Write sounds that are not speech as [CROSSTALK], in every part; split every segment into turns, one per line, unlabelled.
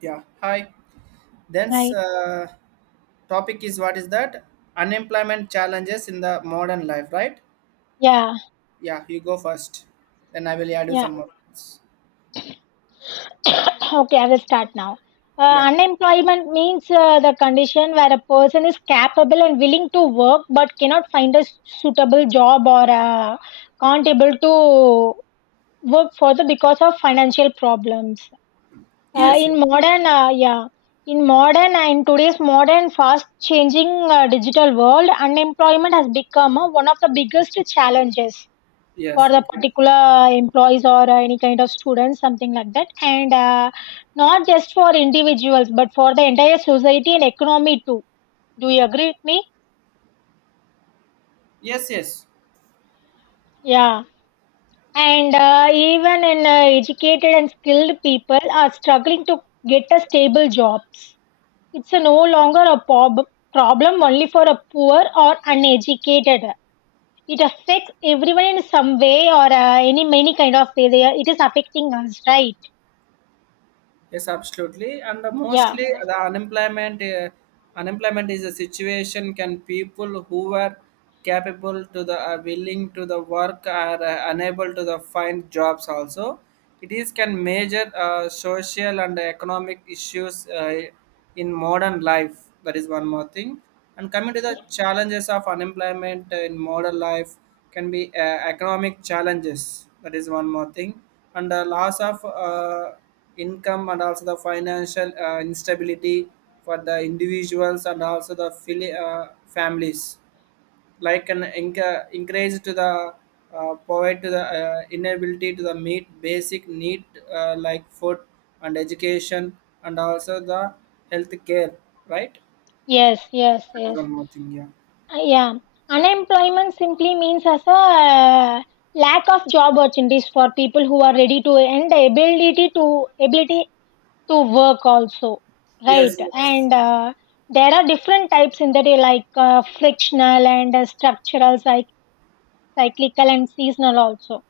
Yeah, hi. Then
Right.
topic is what is that? Unemployment challenges in the modern life, right?
Yeah,
Yeah, you go first. Then I will add you
yeah.
some more.
[COUGHS] Okay, I will start now.
Yeah.
Unemployment means the condition where a person is capable and willing to work but cannot find a suitable job, or can't able to work further because of financial problems. Uh,
Yes. Yes.
in modern, uh, yeah, in modern and today's modern fast changing digital world, unemployment has become one of the biggest challenges for
Yes,
the
okay.
particular employees, or any kind of students something like that, and not just for individuals but for the entire society and economy too. Do you agree with me?
Yes. Yes.
Yeah. And even in educated and skilled people are struggling to get a stable jobs. It's a no longer a problem only for a poor or uneducated. It affects everyone in some way, or any many kind of way. It is affecting us, right?
Yes, absolutely. And the
Yeah.
mostly the unemployment is a situation can people who are capable to the willing to the work are unable to the find jobs also. It is can major social and economic issues in modern life. That is one more thing. And coming to the challenges of unemployment in modern life can be economic challenges. That is one more thing. And the loss of income and also the financial instability for the individuals and also the families like an increase to the provide to the inability to the meet basic need, like food and education and also the health care, right?
Yes, yes,
That's
yes.
one more thing. Yeah.
Yeah. Unemployment simply means as a lack of job opportunities for people who are ready to and the ability to work also, right?
Yes, yes.
And there are different types in the day like frictional and structural, cyclical and seasonal also.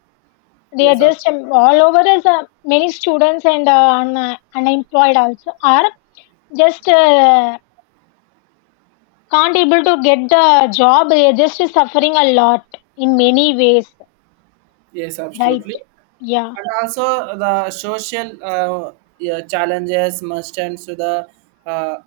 They are
Yes,
just
absolutely.
all over as many students and unemployed also are just, can't able to get the job. They are just suffering a lot in many ways,
Yes,
right?
absolutely.
Yeah,
And also the social, yeah, challenges must end to the uh,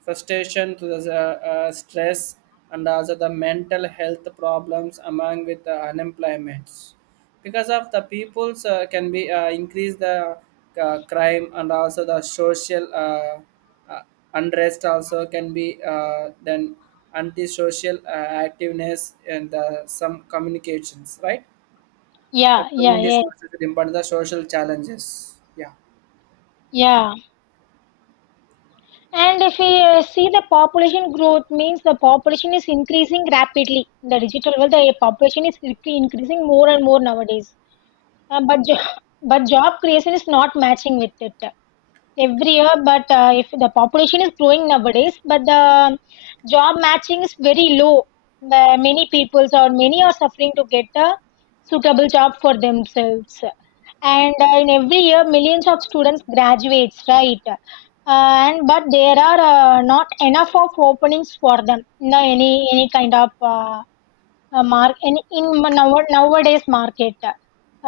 frustration to the stress and also the mental health problems among with the unemployments because of the peoples can be increase the crime and also the social uh, unrest also can be then antisocial activeness and some communications, right? The
yeah, yeah,
communist
yeah,
versus them, but the social challenges. Yeah,
yeah. And if we see the population growth means, the population is increasing rapidly in the digital world, the population is increasing more and more nowadays. But [LAUGHS] but job creation is not matching with it every year, but if the population is growing nowadays, but the job matching is very low. The many peoples or many are suffering to get a suitable job for themselves, and in every year millions of students graduates, right? And but there are not enough of openings for them. No, any kind of mark in now, nowadays market,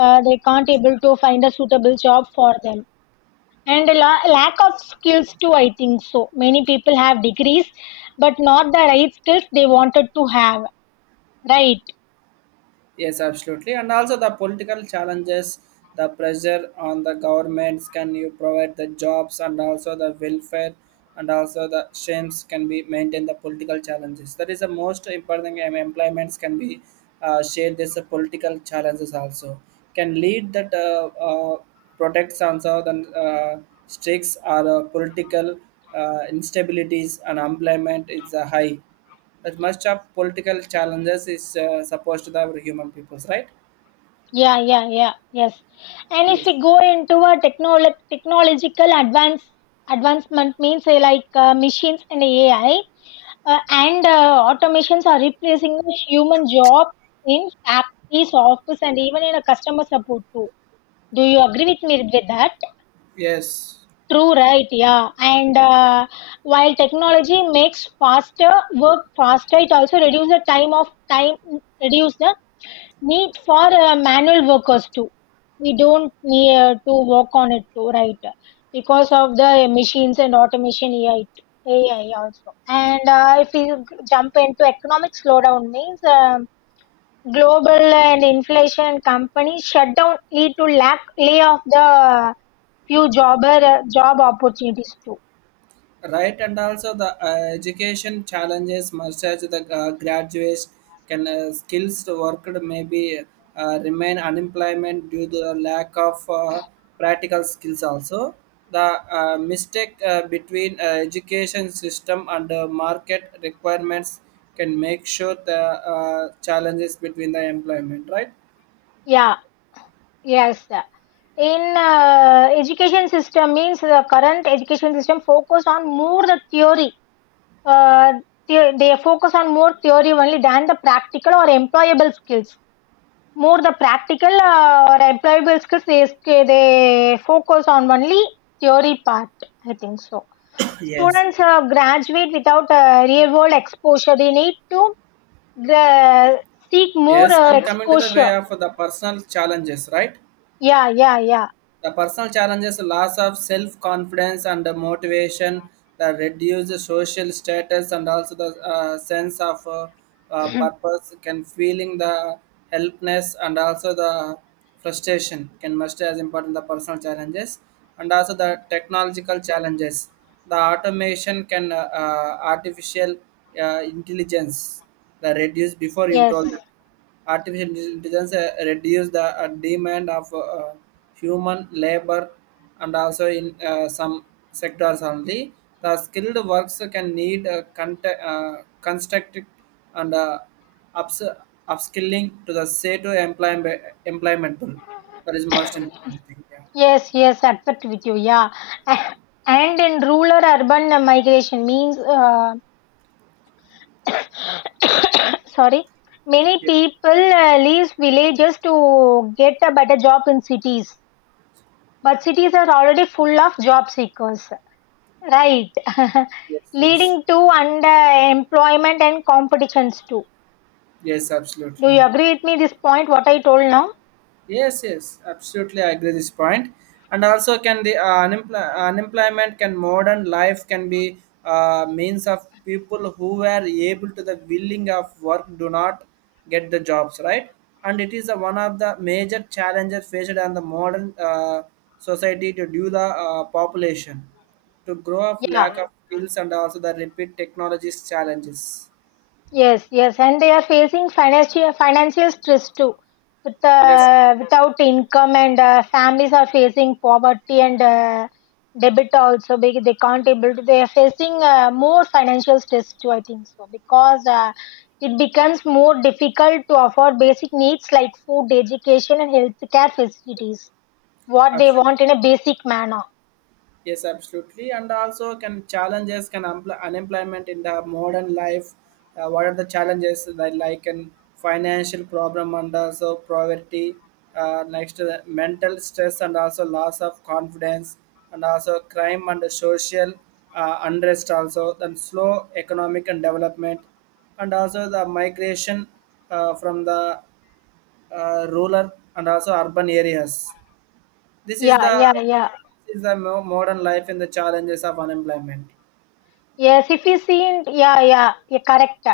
they can't able to find a suitable job for them. And a lack of skills too. I think so many people have degrees but not the right skills they wanted to have, right?
yes, absolutely. And also the political challenges, the pressure on the governments can you provide the jobs and also the welfare and also the shames can be maintain the political challenges. That is the most important thing. Employments can be shared this political challenges also can lead that protects also the uh, streaks or political instabilities, and unemployment is high. That much of political challenges is supposed to the human peoples, right?
Yeah, yeah, yeah. Yes. And if
Yes.
we go into a technological advancement means like machines and AI, and automations are replacing the human job in factories office and even in a customer support too. Do you agree with me with that?
Yes,
True, right? Yeah. And while technology makes faster work faster, it also reduces the time of time, reduce the need for manual workers too. We don't need to work on it too, right? Because of the machines and automation AI, AI also. And if we jump into economic slowdown means global and inflation, companies shutdown lead to lack lay of the few job job opportunities too.
right. And also the education challenges must as the graduates can skills worked maybe remain unemployment due to the lack of practical skills also, the mistake between education system and market requirements can make sure the challenges between the employment, right?
Yeah, yes. In education system means, the current education system focus on more the theory. Uh, they focus on more theory only than the practical or employable skills. More the practical or employable skills, they focus on only theory part. I think so.
Yes.
Students graduate without real world exposure. They need to uh, seek more
Yes, and coming to the way
exposure.
of the personal challenges, right?
Yeah, yeah, yeah.
The personal challenges, loss of self confidence and the motivation, the reduced social status, and also the sense of
[COUGHS]
purpose, can feeling the helplessness and also the frustration can must as important the personal challenges, and also the technological challenges. The automation can artificial intelligence, the reduce before you
Yes,
told. Artificial intelligence reduces the demand of human labor, and also in some sectors only. The skilled works can need construct and uh, ups- upskilling to the say to employment tool. That is most important thing. Yeah.
yes, yes, accept with you, yeah. A- And in rural urban migration means, [COUGHS] [CLEARS THROAT] sorry, many
Yes.
people leave villages to get a better job in cities, but cities are already full of job seekers, right? [LAUGHS]
Yes. Yes.
Leading to underemployment and competitions too.
Yes.
Do
Absolutely.
you agree with me this point, what I told now?
Yes, yes, absolutely. I agree this point. And also, can the unemployment can modern life can be means of people who were able to the willing of work do not get the jobs, right, and it is a, one of the major challenges faced on the modern society to do the population to grow of
Yeah.
lack of skills and also the repeat technologies challenges.
Yes, yes, and they are facing financial stress too, with
Yes,
without income, and families are facing poverty and debit also. Because they can't able to. They are facing more financial stress too. I think so, because it becomes more difficult to afford basic needs like food, education, and healthcare facilities. What they
absolutely.
want in a basic manner.
Yes, absolutely. And also, can challenges can unemployment in the modern life? What are the challenges that like and financial problem and also poverty, next to the mental stress and also loss of confidence and also crime and the social unrest also, then slow economic and development and also the migration from the rural and also urban areas. This is
Yeah,
the
yeah, yeah.
this is the modern life and the challenges of unemployment.
Yes, if we see, in, yeah, yeah, yeah, correct.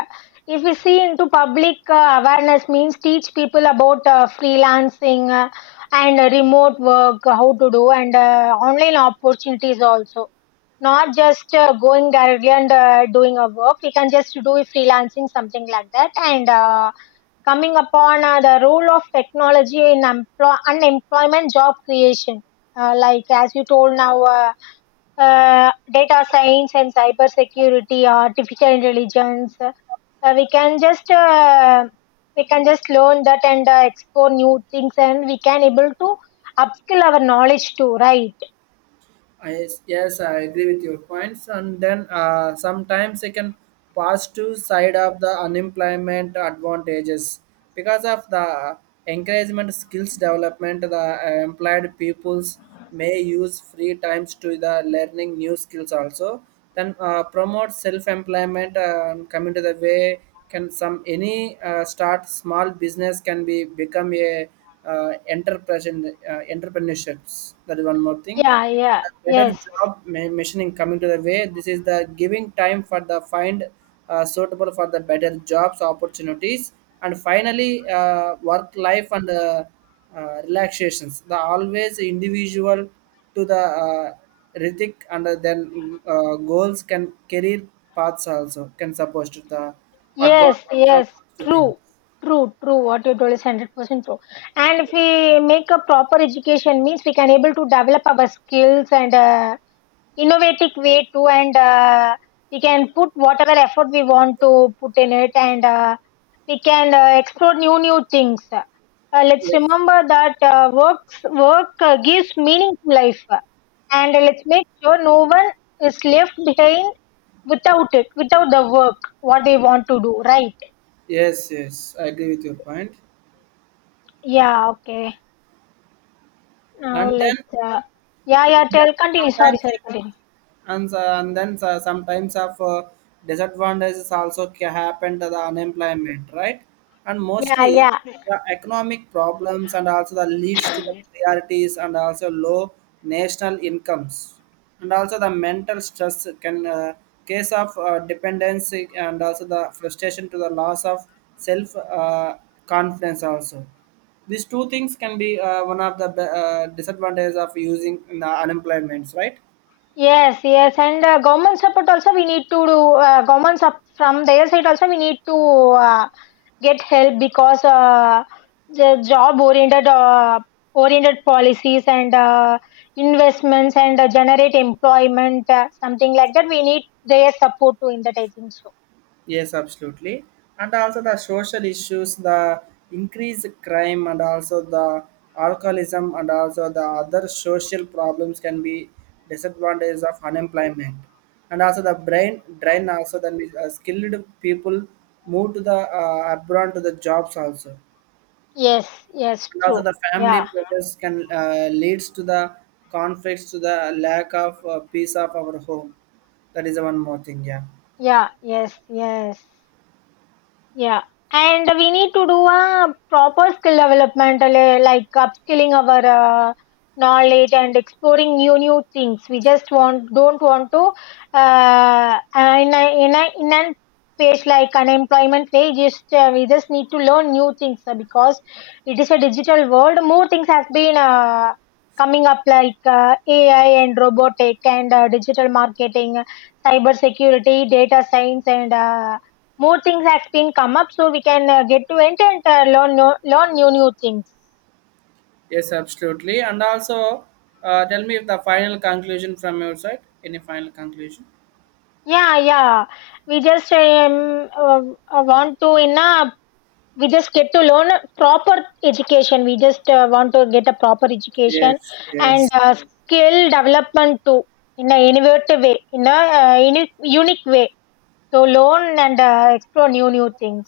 If we see into public awareness means, teach people about freelancing, and remote work, how to do, and online opportunities also. Not just going directly and doing a work. We can just do freelancing, something like that. And coming upon the role of technology in unemployment job creation. Like as you told now. Data science and cyber security, artificial intelligence. We can just learn that and explore new things, and we can able to upskill our knowledge too. Right?
I, yes, I agree with your points. And then sometimes I can pass to side of the unemployment advantages because of the encouragement skills development. The employed peoples may use free times to the learning new skills also. Then promote self-employment and come into the way, can some any start small business can be become a uh, entrepreneurships. That is one more thing.
Yeah. Yeah.
The better
Yes.
job machining coming to the way. This is the giving time for the find suitable for the better jobs opportunities, and finally work life and relaxations. The always individual to the Ritik and then goals can career paths also can support to the
Yes.
advantages of
Yes.
to things.
True. True, true. What you told is 100% true. And if we make a proper education means, we can able to develop our skills and innovative way too, and we can put whatever effort we want to put in it, and we can explore new things. Let's
Yes,
remember that work gives meaning to life, and let's make sure no one is left behind without it, without the work what they want to do, right?
yes, yes. I agree with your point.
Yeah. Okay, now
And then,
let's yeah,
and
yeah,
then
tell continue. Sorry,
sometimes
sorry, continue.
and so- and then so- sometimes of disadvantages also happen to the unemployment, right, and
Yeah,
mostly
yeah.
the economic problems and also the leads to the priorities and also low national incomes, and also the mental stress can case of dependency and also the frustration to the loss of self confidence also. These two things can be one of the disadvantages of using the unemployments, right?
Yes, yes, and government support also we need to do. From their side also we need to uh, get help, because the job oriented policies, and investments, and generate employment, something like that. We need their support too in that. I think so.
Yes, absolutely. And also the social issues, the increased crime, and also the alcoholism, and also the other social problems can be disadvantages of unemployment. And also the brain drain also, then we, skilled people move to the abroad to the jobs also.
Yes, yes,
And also
true.
the family
Yeah,
pressures can leads to the conflicts to the lack of peace of our home. That is one more thing. Yeah.
yeah, yes, yes. Yeah, and we need to do a proper skill development, like upskilling our uh, knowledge and exploring new things. We just want don't want to in a page like unemployment page. Just We just need to learn new things, because it is a digital world. More things has been coming up like AI and robotic, and digital marketing, cyber security, data science, and more things has been come up, so we can get to enter and learn no, learn new things.
Yes, absolutely. And also, tell me if the final conclusion from your side. Any final conclusion?
Yeah, yeah, we just want to in a we just get to learn a proper education. We just want to get a proper education,
Yes,
and
yes,
skill development too, in a innovative way, in a unique way to learn and explore new things.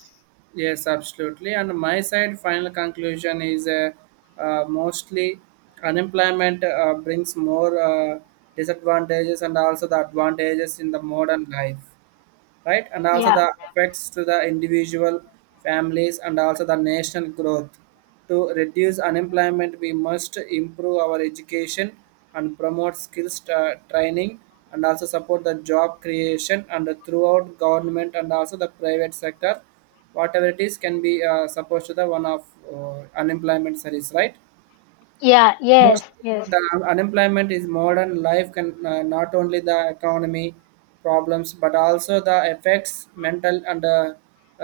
yes, absolutely. And my side, final conclusion is mostly unemployment brings more disadvantages and also the advantages in the modern life, right? And also
Yeah,
the effects to the individual families and also the national growth. To reduce unemployment, we must improve our education and promote skills training and also support the job creation and throughout government and also the private sector, whatever it is can be supposed to the one of unemployment service, right?
yeah, yes,
Mostly
yes.
the unemployment is modern life can not only the economy problems but also the effects mental and uh,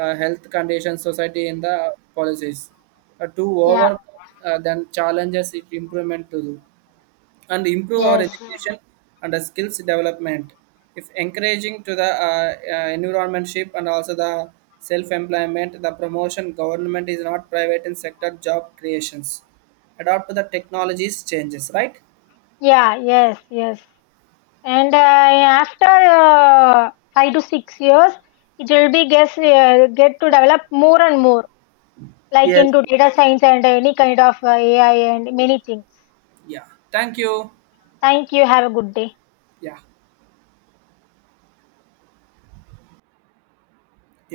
uh, health conditions society in the policies to
Yeah.
overcome then challenges, it improvement to do and improve our
Yes.
education and the skills development, if encouraging to the environmentship and also the self-employment, the promotion government is not private in sector job creations, adapt to the technologies changes, right?
Yeah. Yes, yes. And after 5 to 6 years, it will be guess get to develop more and more, like
Yes.
into data science and any kind of AI and many things.
Yeah, thank you.
Thank you, have a good day.
Yeah.